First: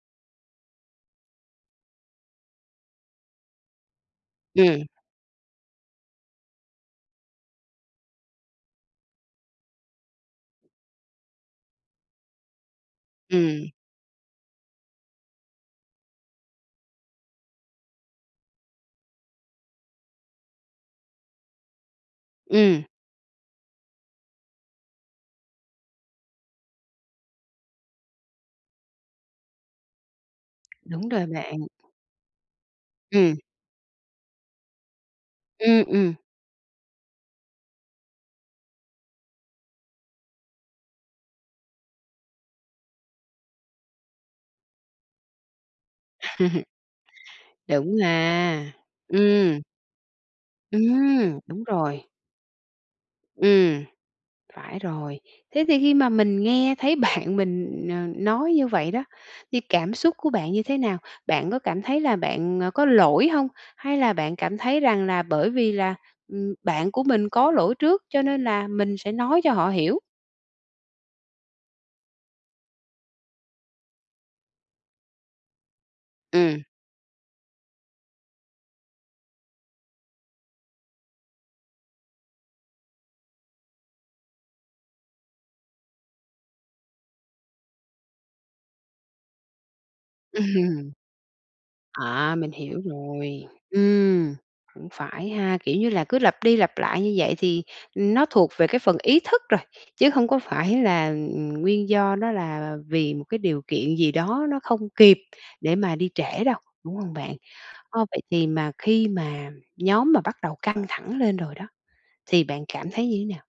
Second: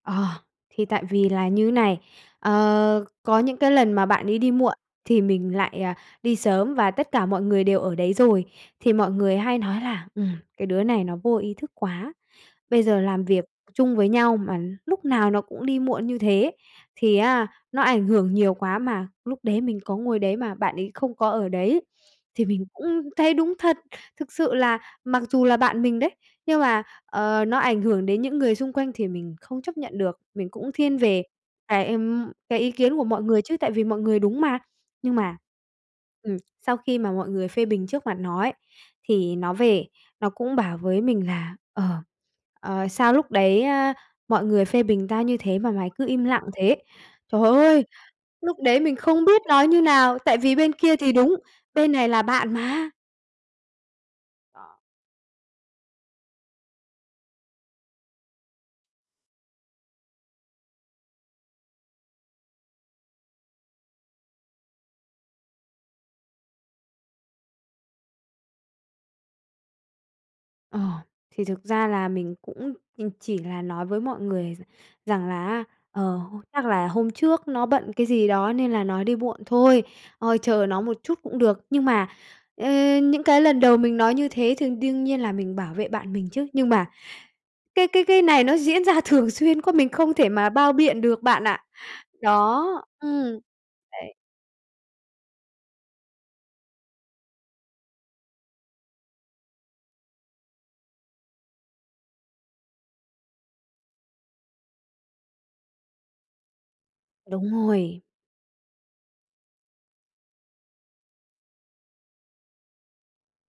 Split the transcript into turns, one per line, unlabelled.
Ờ, thì tại vì là như này, ờ, có những cái lần mà bạn ấy đi muộn
Ừm.
thì mình lại, ờ, đi sớm và tất cả mọi người đều ở đấy rồi. Thì mọi người hay nói là, ừm, "Cái đứa này nó vô ý thức quá. Bây giờ làm việc
Ừm.
chung với nhau mà lúc nào nó cũng đi muộn như thế, thì á, nó ảnh hưởng nhiều quá mà." Lúc đấy mình có ngồi đấy mà bạn ấy không có ở đấy thì mình
Ừm.
cũng thấy đúng thật. Thực sự là mặc dù là bạn mình đấy, nhưng mà, ờ, nó ảnh hưởng đến những người xung quanh thì mình không chấp nhận được. Mình cũng thiên
Đúng
về
rồi bạn.
cái, ừm, cái ý kiến của mọi
Ừm.
người chứ, tại vì mọi người đúng mà. Nhưng mà,
Ừm, ừm.
ừm, sau khi mà mọi người phê bình trước mặt nó ấy, thì nó về nó cũng bảo với mình là, ờ ờ, "Sao lúc đấy á, mọi người phê bình tao như thế mà mày cứ im lặng thế?" Trời ơi!
Đúng
Lúc
ha,
đấy mình không biết
ừm.
nói như nào, tại vì bên kia thì đúng,
Ừm, đúng
bên
rồi.
này là bạn mà.
Ừm,
Ờ.
phải rồi. Thế thì khi mà mình nghe thấy bạn mình, ờ, nói như vậy đó, thì cảm xúc của bạn như thế nào? Bạn có cảm thấy là bạn, à, có lỗi hông? Hay là bạn cảm thấy rằng là bởi vì là, ừm, bạn của mình có lỗi trước, cho nên là mình sẽ nói cho họ hiểu.
Ờ, thì thực ra là mình cũng mình chỉ là nói với mọi người r rằng là á, ờ, "H
Ừm.
chắc là hôm trước nó bận cái gì đó nên là nó đi muộn thôi. Ờ, chờ nó một chút cũng được." Nhưng mà, ơ, những cái lần đầu mình nói như thế thì đương nhiên là mình bảo vệ bạn mình chứ, nhưng mà cái cái cái này nó diễn ra thường xuyên quá, mình không thể mà bao
Ừm.
biện được bạn ạ.
À, mình
Đó.
hiểu
Ừm.
rồi.
Đấy.
Ừm, cũng phải ha, kiểu như là cứ lặp đi lặp lại như vậy thì, ừm, nó thuộc về cái phần ý thức rồi, chứ không có phải là, ừm, nguyên do nó là vì một cái điều kiện gì đó nó không kịp để mà đi trễ đâu, đúng hông bạn?
Đúng rồi.
Ờ, vậy thì mà khi mà nhóm mà bắt đầu căng thẳng lên rồi đó, thì bạn cảm thấy như thế nào?